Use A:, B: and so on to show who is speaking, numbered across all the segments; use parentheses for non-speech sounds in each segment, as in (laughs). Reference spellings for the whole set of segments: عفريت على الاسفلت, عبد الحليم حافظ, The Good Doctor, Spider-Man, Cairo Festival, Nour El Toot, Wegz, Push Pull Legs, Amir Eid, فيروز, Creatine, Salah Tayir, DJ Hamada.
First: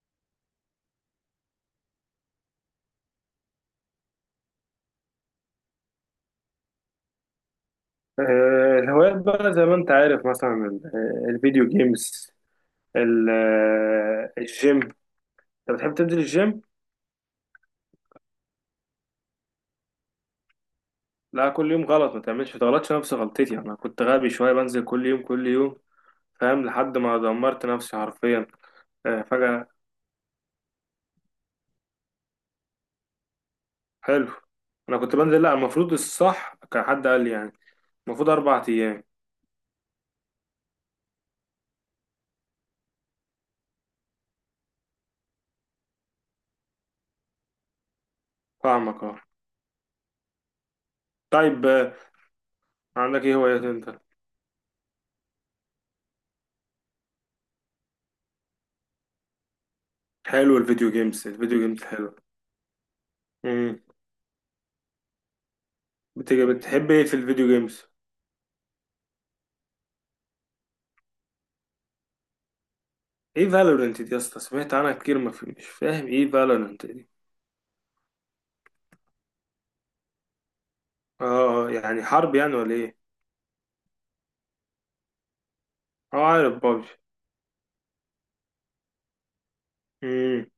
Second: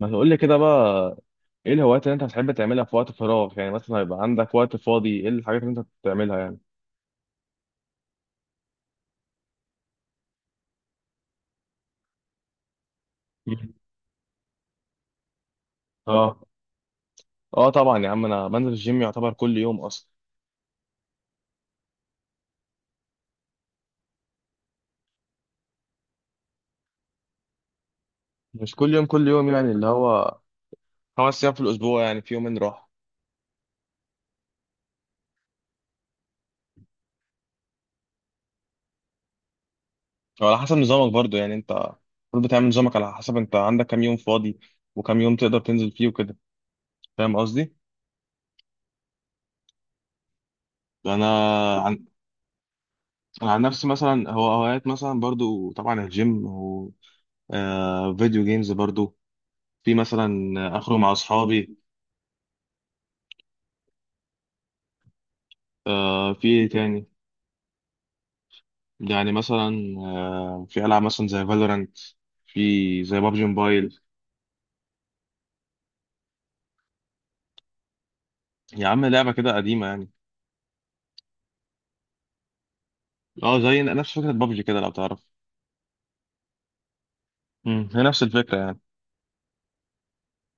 A: ما تقول لي كده بقى. ايه الهوايات اللي انت بتحب تعملها في وقت فراغ؟ يعني مثلا هيبقى عندك وقت فاضي، ايه الحاجات اللي انت بتعملها يعني؟
B: الهوايات بقى زي ما انت عارف مثلا الفيديو جيمز.
A: (laughs) مم.
B: الجيم. انت بتحب تنزل
A: اه،
B: الجيم؟
A: اه، طبعا يا عم انا بنزل الجيم، يعتبر كل يوم اصلا.
B: لا، كل يوم غلط، ما تعملش ما تغلطش نفس غلطتي. انا كنت غبي شويه، بنزل كل يوم كل يوم فاهم، لحد ما دمرت نفسي حرفيا.
A: مش كل يوم كل يوم
B: فجاه.
A: يعني اللي هو خمس ايام في الاسبوع، يعني في يومين راحه.
B: حلو. انا كنت بنزل، لا المفروض الصح كان حد قال لي يعني المفروض 4 ايام.
A: وعلى حسب نظامك برضو، يعني انت المفروض بتعمل نظامك على حسب انت عندك كام يوم فاضي، وكام يوم تقدر تنزل فيه وكده. فاهم قصدي؟
B: فاهمك اه.
A: انا
B: طيب،
A: عن
B: عندك ايه
A: أنا
B: هوايات
A: عن نفسي
B: انت؟
A: مثلا، هو هوايات مثلا برضو طبعا الجيم و فيديو جيمز برضو. في مثلا
B: حلو الفيديو
A: اخرج مع
B: جيمز الفيديو
A: اصحابي.
B: جيمز حلو. امم.
A: في ايه
B: بتحب ايه
A: تاني؟
B: في الفيديو جيمز؟
A: يعني مثلا في العاب مثلا زي فالورانت، في زي بابجي
B: ايه
A: موبايل.
B: فالورنت دي يا اسطى؟ سمعت عنها كتير ما في، مش فاهم ايه فالورنت دي.
A: يا عم لعبه كده قديمه يعني.
B: اه، يعني حرب يعني ولا ايه؟
A: اه زي نفس فكره بابجي كده لو تعرف.
B: اه عارف بابجي.
A: هي نفس الفكره يعني.
B: امم.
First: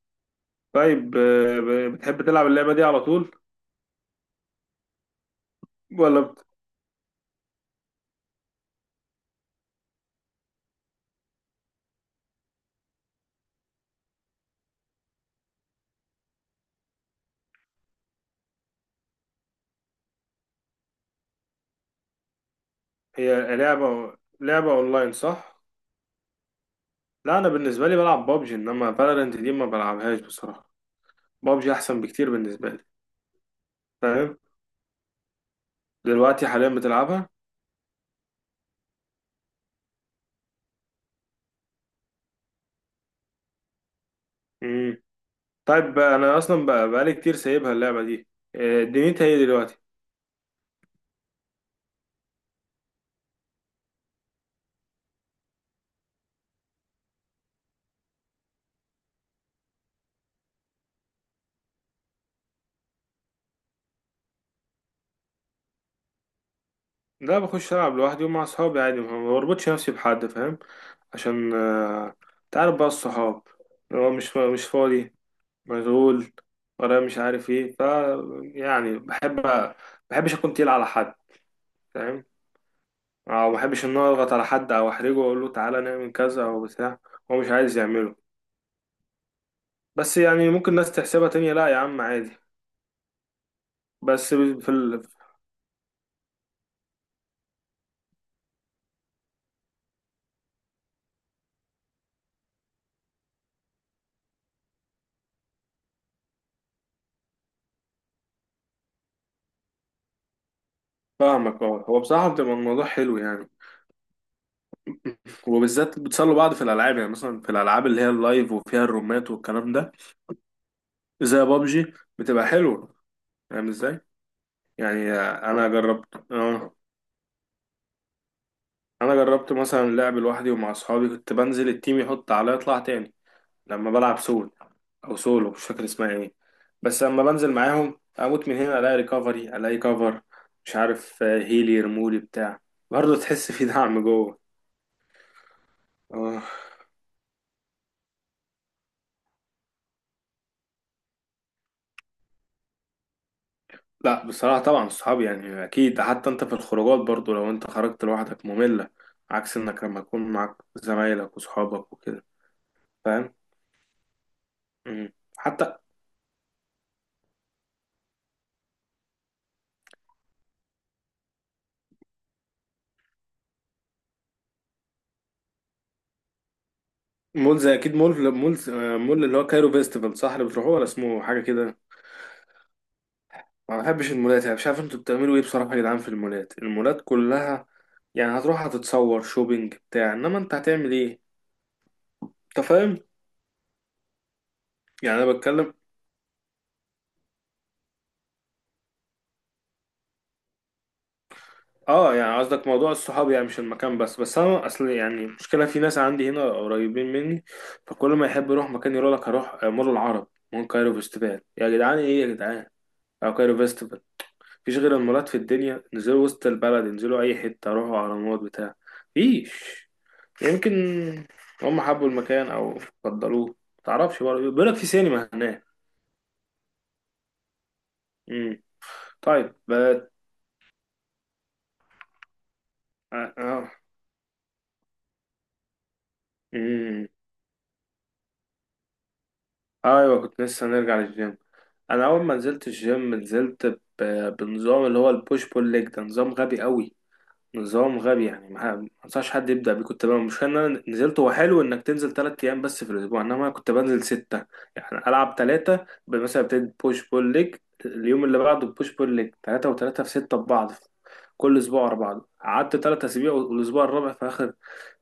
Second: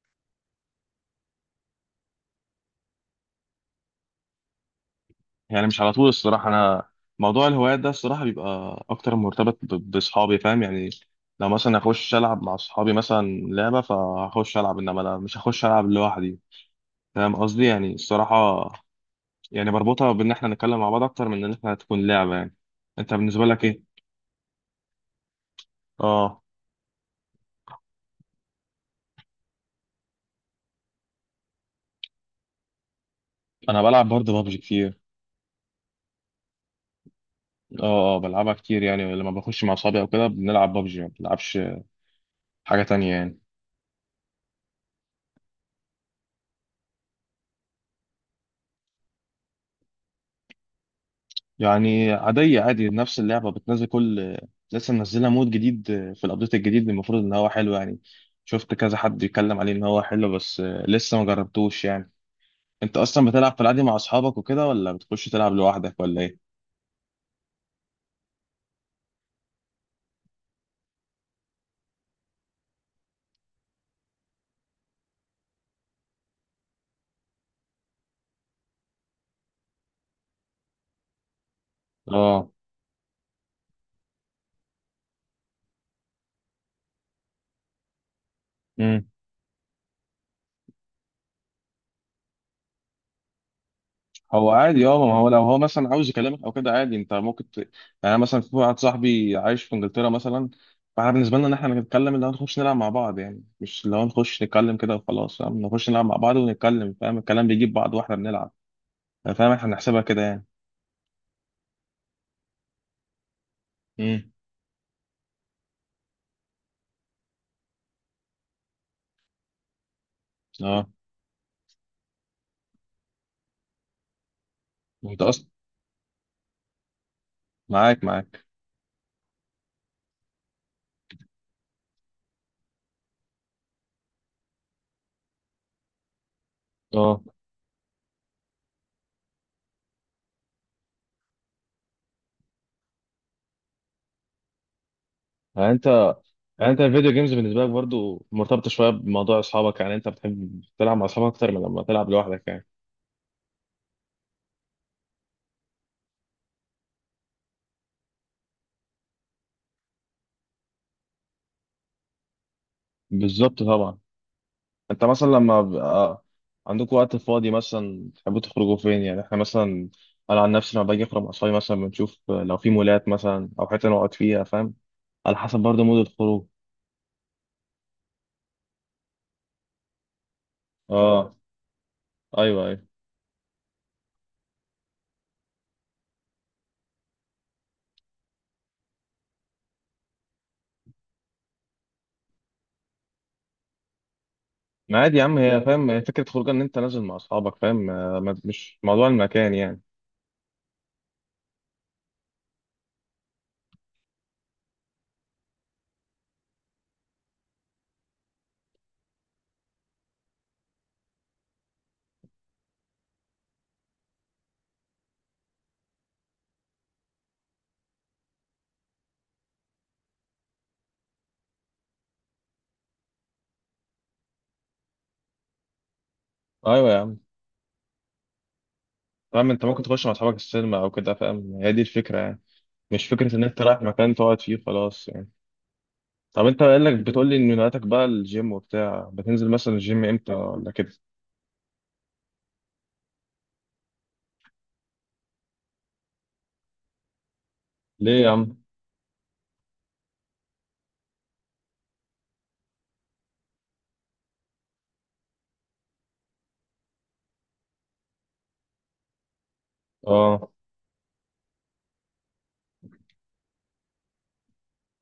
B: طيب، بتحب تلعب اللعبه دي على طول؟
A: يعني مش على طول
B: ولا
A: الصراحه، انا موضوع الهوايات ده الصراحه بيبقى اكتر مرتبط باصحابي فاهم يعني. لو مثلا اخش العب مع اصحابي مثلا لعبه، فهخش العب، انما انا مش هخش العب لوحدي. فاهم قصدي؟ يعني الصراحه يعني بربطها بان احنا نتكلم مع بعض اكتر من ان احنا تكون لعبه يعني. انت بالنسبه
B: هي
A: لك ايه؟
B: لعبه اونلاين صح؟
A: اه.
B: لا انا بالنسبه لي بلعب بابجي، انما فالورنت دي ما بلعبهاش بصراحه. بابجي احسن بكتير بالنسبه لي.
A: انا بلعب برضه
B: فاهم.
A: بابجي كتير.
B: دلوقتي حاليا بتلعبها؟
A: اه، اه، بلعبها كتير يعني، لما بخش مع اصحابي او كده بنلعب بابجي، ما بنلعبش حاجه تانية يعني.
B: امم. طيب انا اصلا بقى بقالي كتير سايبها اللعبه دي. دنيتها ايه دلوقتي؟
A: يعني عاديه، عادي نفس اللعبه بتنزل كل، لسه منزلها مود جديد، في الابديت الجديد المفروض ان هو حلو يعني. شفت كذا حد يتكلم عليه ان هو حلو، بس لسه ما جربتوش يعني. انت اصلا بتلعب في العادي مع اصحابك وكده، ولا بتخش تلعب لوحدك ولا ايه؟
B: لا بخش ألعب لوحدي ومع صحابي عادي، ما بربطش نفسي بحد، فاهم. عشان تعرف بقى الصحاب اللي هو مش فاضي، مشغول، ورايا مش عارف ايه، ف يعني بحب، بحبش اكون تقيل على حد، فاهم.
A: اه،
B: او بحبش ان أنا اضغط على حد او احرجه واقول له تعالى نعمل كذا او بتاع، هو مش عايز يعمله. بس يعني ممكن ناس تحسبها تانية، لا يا عم عادي. بس
A: هو
B: في
A: عادي، اه ما هو لو هو مثلا عاوز يكلمك او كده عادي، انت ممكن يعني. أنا مثلا في واحد صاحبي عايش في انجلترا مثلا، فاحنا بالنسبه لنا ان احنا نتكلم، اللي هو نخش نلعب مع بعض يعني، مش اللي هو نخش نتكلم كده وخلاص. فاهم؟ نخش نلعب مع بعض ونتكلم، فاهم الكلام بيجيب بعض واحنا بنلعب. فاهم احنا بنحسبها كده يعني.
B: فاهمك اه. هو بصراحة بتبقى الموضوع حلو يعني.
A: امم.
B: وبالذات بتسلوا بعض في الالعاب، يعني مثلا في الالعاب اللي هي اللايف وفيها الرومات والكلام ده
A: اه.
B: زي بابجي، بتبقى حلوه. فاهم ازاي؟ يعني
A: انت اصلا،
B: انا جربت اه.
A: معاك معاك.
B: انا جربت مثلا لعب لوحدي ومع اصحابي، كنت بنزل التيم يحط عليا اطلع تاني لما بلعب سول، او سولو مش فاكر اسمها ايه. بس
A: اه،
B: لما بنزل معاهم اموت من هنا الاقي ريكفري، الاقي كفر، مش عارف هيلي يرمولي بتاع. برضه تحس في دعم جوه.
A: يعني انت
B: اه.
A: يعني انت الفيديو جيمز بالنسبه لك برضو مرتبطه شويه بموضوع اصحابك، يعني انت بتحب تلعب مع اصحابك اكتر من لما تلعب لوحدك يعني.
B: لا بصراحة طبعا الصحاب يعني أكيد، حتى أنت في الخروجات برضو لو أنت خرجت لوحدك مملة، عكس إنك لما تكون معاك زمايلك وصحابك وكده. فاهم.
A: بالظبط طبعا. انت
B: مم.
A: مثلا لما
B: حتى
A: بيبقى عندكم وقت فاضي مثلا تحبوا تخرجوا فين يعني؟ احنا مثلا، انا عن نفسي لما باجي اخرج مع اصحابي مثلا بنشوف لو في مولات مثلا او حته نقعد فيها. فاهم؟ على حسب برضه مود الخروج.
B: مول، زي أكيد مول، مول اللي هو كايرو فيستيفال صح؟ اللي بتروحوه ولا اسمه
A: اه،
B: حاجة كده؟
A: ايوه، ايوه.
B: ما بحبش المولات يعني، مش عارف أنتوا بتعملوا إيه بصراحة يا جدعان في المولات. المولات كلها يعني هتروح هتتصور شوبينج بتاع، إنما أنت هتعمل إيه؟ أنت فاهم؟
A: ما عادي
B: يعني
A: يا
B: أنا
A: عم، هي
B: بتكلم.
A: فاهم، هي فكره خروج ان انت نازل مع اصحابك. فاهم؟ مش موضوع المكان يعني.
B: اه يعني قصدك موضوع الصحاب يعني مش المكان بس. بس انا اصل يعني المشكله في ناس عندي هنا قريبين مني، فكل ما يحب يروح مكان يقول لك هروح مول العرب، مول كايرو فيستيفال. يا جدعان ايه يا جدعان، او كايرو فيستيفال؟ مفيش غير المولات في الدنيا؟ انزلوا وسط البلد، انزلوا اي حته، روحوا اهرامات بتاع. مفيش. يمكن هم حبوا المكان او فضلوه، متعرفش. برضه بيقول لك في سينما هناك.
A: ايوه يا عم.
B: امم.
A: فاهم
B: طيب
A: انت ممكن تخش
B: بقى.
A: مع اصحابك السينما او كده، فاهم هي دي الفكره يعني، مش
B: اه.
A: فكره ان انت
B: آه.
A: رايح مكان تقعد فيه خلاص يعني. طب انت قايل لك
B: مم.
A: بتقول لي ان هواياتك بقى الجيم وبتاع، بتنزل مثلا الجيم
B: ايوه
A: امتى
B: كنت لسه
A: ولا كده؟
B: هنرجع للجيم. انا اول ما نزلت الجيم نزلت بنظام اللي هو البوش بول ليج. ده نظام غبي قوي. نظام
A: ليه
B: غبي،
A: يا
B: يعني
A: عم؟
B: ما انصحش حد يبدا بيه. كنت بقى، مش ان انا نزلت، هو حلو انك تنزل 3 ايام بس في الاسبوع انما كنت بنزل 6. يعني العب 3 مثلا ابتدي بوش بول ليج، اليوم اللي بعده بوش بول ليج، 3 و3 في 6
A: اه،
B: ببعض. كل اسبوع ورا بعض. قعدت 3 اسابيع، والاسبوع الرابع في اخر،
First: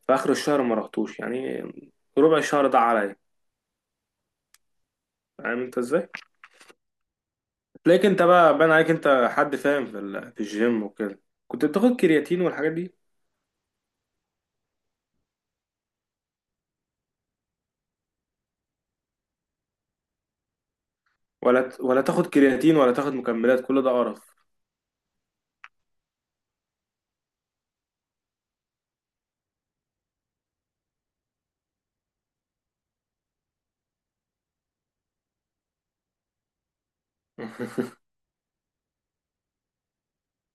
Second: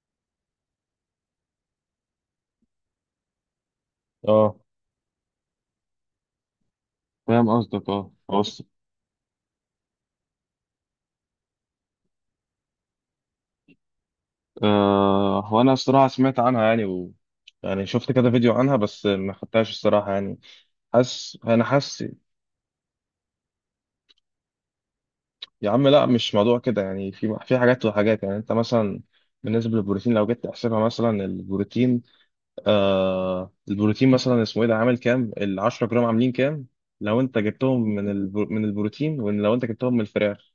B: في اخر الشهر ما رحتوش يعني. ربع الشهر ده عليا.
A: اه،
B: فاهم انت ازاي؟
A: فاهم قصدك.
B: لكن
A: اه
B: انت بقى
A: بص.
B: باين عليك انت حد فاهم في الجيم وكده. كنت بتاخد كرياتين والحاجات دي؟
A: هو انا الصراحه سمعت عنها يعني، يعني شفت كده فيديو عنها، بس ما خدتهاش الصراحه يعني. حاسس، انا
B: ولا
A: حاسس.
B: تاخد كرياتين، ولا تاخد مكملات، كل ده قرف.
A: يا عم لا مش موضوع كده يعني، في حاجات وحاجات يعني، انت مثلا بالنسبه للبروتين لو جيت تحسبها مثلا، البروتين، البروتين مثلا اسمه ايه ده، عامل كام، ال 10 جرام عاملين كام؟ لو انت جبتهم من
B: (laughs)
A: من البروتين، ولو انت جبتهم من الفراخ،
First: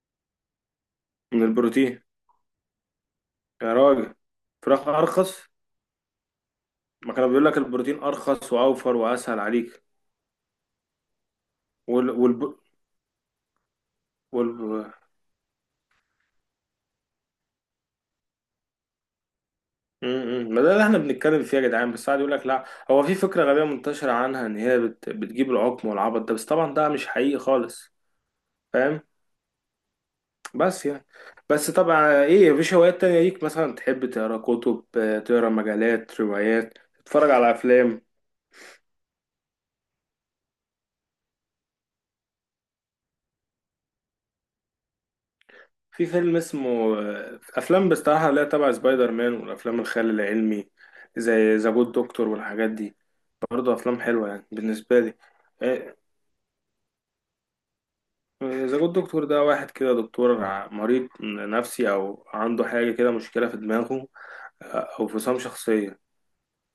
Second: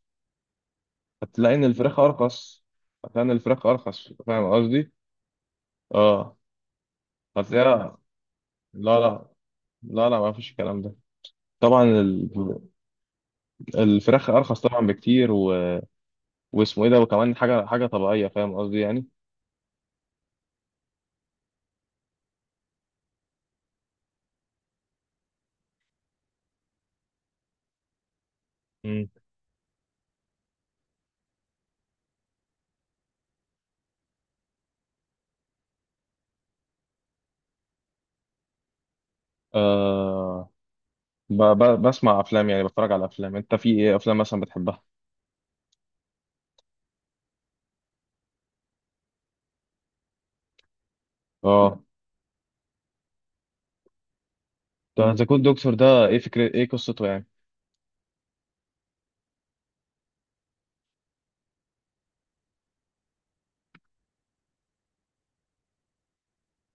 B: من
A: هتلاقي ان الفراخ
B: البروتين.
A: ارخص. هتلاقي ان الفراخ
B: يا
A: ارخص،
B: راجل،
A: فاهم
B: فراخ
A: قصدي؟
B: ارخص؟
A: اه،
B: ما كانوا بيقول لك
A: هتلاقيها.
B: البروتين ارخص واوفر
A: لا، لا،
B: واسهل عليك.
A: لا، لا، ما فيش الكلام ده. طبعا
B: وال والب...
A: الفراخ
B: وال
A: ارخص طبعا بكتير، واسمه ايه ده، وكمان حاجه حاجه طبيعيه، فاهم قصدي يعني.
B: م- م. ما ده اللي احنا بنتكلم فيه يا جدعان بس قاعد يقول لك لا. هو في فكره غبيه منتشره عنها ان هي بتجيب العقم والعبط ده، بس طبعا ده مش حقيقي خالص. فاهم.
A: مم.
B: بس يعني، بس طبعا ايه مفيش هوايات تانية ليك؟ مثلا تحب تقرا كتب، تقرا مجلات، روايات، تتفرج على افلام؟
A: آه بسمع افلام يعني، بتفرج على افلام. انت في ايه افلام مثلا بتحبها؟
B: في فيلم اسمه، افلام بصراحة لا تبع سبايدر مان والافلام الخيال العلمي زي ذا
A: اه،
B: جود دكتور والحاجات دي. برضه افلام حلوة يعني بالنسبة
A: ده
B: لي.
A: ذا جود دكتور ده
B: آه،
A: ايه قصته يعني؟
B: ذا جود دكتور ده واحد كده دكتور مريض نفسي او عنده حاجة كده، مشكلة في دماغه، او فصام شخصية.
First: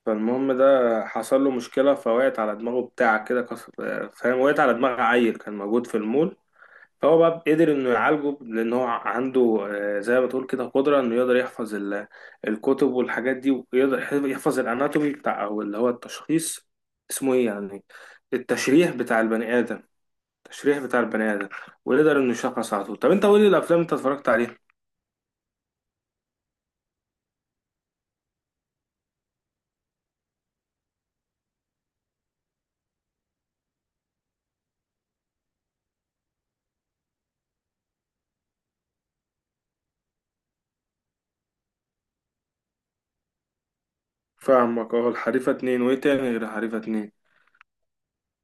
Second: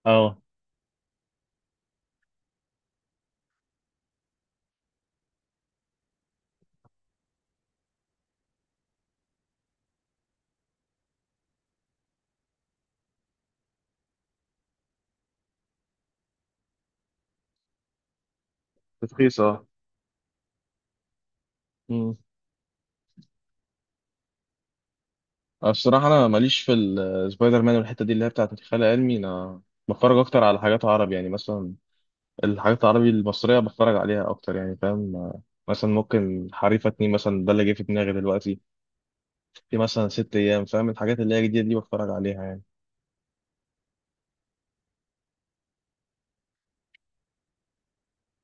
A: اه
B: فالمهم ده حصل له مشكلة، فوقعت على دماغه بتاع كده كسر. فاهم، وقعت على دماغ عيل كان موجود في المول، فهو بقى قدر انه يعالجه لان هو عنده زي ما تقول كده قدرة انه يقدر يحفظ الكتب والحاجات دي، ويقدر يحفظ الاناتومي بتاع او اللي هو التشخيص، اسمه ايه يعني، التشريح بتاع
A: رخيص
B: البني
A: اه.
B: ادم التشريح بتاع البني ادم.
A: مم.
B: ويقدر انه يشخص على طول. طب انت قول لي الافلام انت اتفرجت عليها.
A: أنا الصراحة، أنا ماليش في السبايدر مان والحتة دي اللي هي بتاعت الخيال العلمي. أنا بتفرج أكتر على حاجات عربي يعني، مثلا الحاجات العربي المصرية بتفرج عليها أكتر يعني. فاهم؟ مثلا ممكن حريفة اتنين مثلا، ده اللي جه في دماغي دلوقتي، في مثلا ست أيام، فاهم الحاجات اللي هي جديدة دي بتفرج عليها يعني.
B: فاهمك اه. الحريفة 2 وايه تاني غير الحريفة 2؟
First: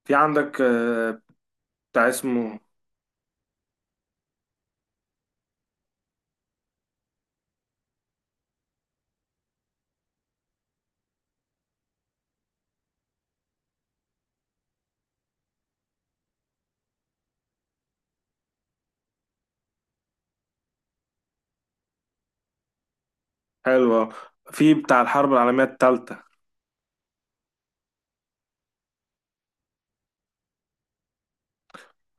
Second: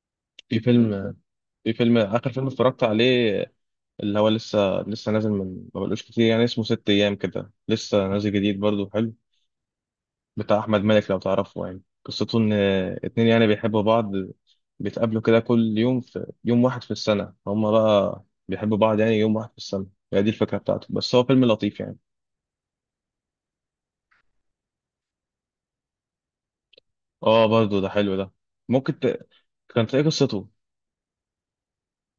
B: في
A: في
B: عندك
A: فيلم في فيلم
B: بتاع
A: آخر فيلم
B: اسمه؟
A: اتفرجت عليه، اللي هو لسه لسه نازل من ما بقالوش كتير يعني، اسمه ست أيام كده، لسه نازل جديد برضه حلو. بتاع أحمد مالك لو تعرفه، يعني قصته إن اتنين يعني بيحبوا بعض، بيتقابلوا كده كل يوم في يوم واحد في السنة. هما بقى بيحبوا بعض، يعني يوم واحد في السنة، هي دي الفكرة بتاعته، بس هو فيلم لطيف يعني.
B: حلوة. في بتاع الحرب العالمية التالتة.
A: اه برضو ده حلو ده. ممكن كان تلاقي قصته.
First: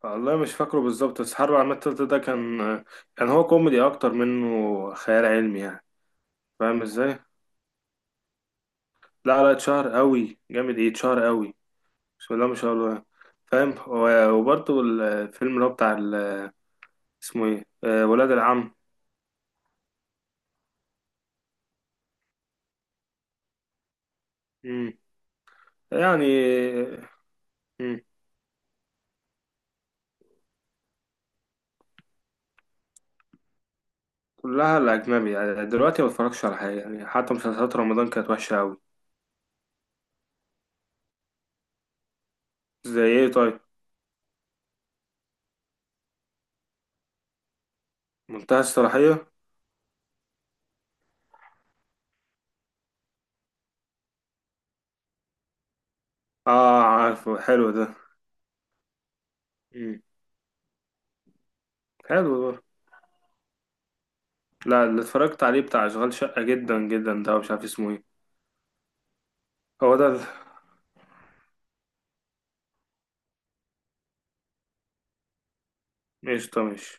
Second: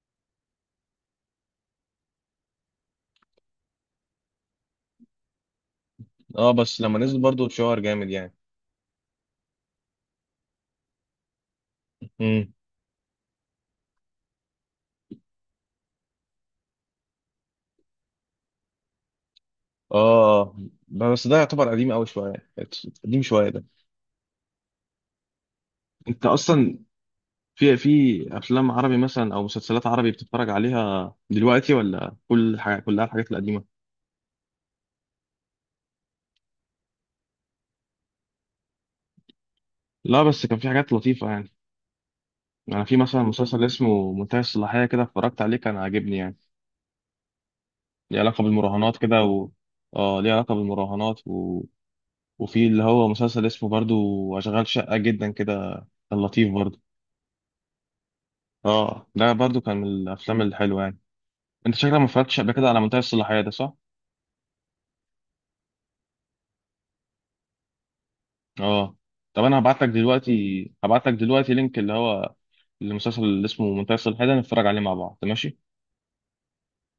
B: والله مش فاكره بالظبط، بس الحرب العالمية التالتة ده كان، كان هو كوميدي أكتر منه خيال علمي يعني.
A: اه بس
B: فاهم
A: لما
B: ازاي؟
A: نزل برضو اتشهر جامد يعني.
B: لا اتشهر قوي جامد ايه، اتشهر قوي. بسم الله
A: امم.
B: ما شاء الله. فاهم. وبرضه الفيلم اللي هو بتاع اسمه ايه؟ ولاد العم.
A: اه، آه. بس ده يعتبر قديم قوي شويه، قديم شويه ده.
B: مم. يعني.
A: انت اصلا في
B: مم.
A: في افلام عربي مثلا او مسلسلات عربي بتتفرج عليها دلوقتي، ولا كل حاجه كلها الحاجات القديمه؟
B: كلها الأجنبي يعني، دلوقتي ما بتفرجش على حاجة يعني، حتى مسلسلات رمضان كانت وحشة قوي.
A: لا بس كان في حاجات لطيفه يعني، انا في
B: زي
A: مثلا
B: ايه طيب؟
A: مسلسل اسمه منتهي الصلاحيه كده، اتفرجت عليه كان عاجبني يعني. ليه علاقه
B: منتهى
A: بالمراهنات كده،
B: الصلاحية؟
A: اه ليه علاقه بالمراهنات. وفي اللي هو مسلسل اسمه برضو أشغال شقة جدا كده، كان لطيف برضو.
B: اه عارفه حلو
A: اه ده برضو كان من
B: ده.
A: الأفلام الحلوة يعني. أنت شكلك ما
B: حلو
A: اتفرجتش قبل
B: ده.
A: كده على منتهي الصلاحية ده صح؟
B: لا، اللي اتفرجت عليه بتاع اشغال شقة جدا جدا ده مش عارف اسمه ايه.
A: اه. طب أنا هبعت لك
B: هو ده
A: دلوقتي هبعت لك دلوقتي لينك، اللي هو المسلسل اللي اسمه منتهي الصلاحية ده، نتفرج عليه مع بعض ماشي؟
B: ايش ده؟ ماشي.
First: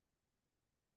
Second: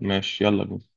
A: ماشي يلا بينا.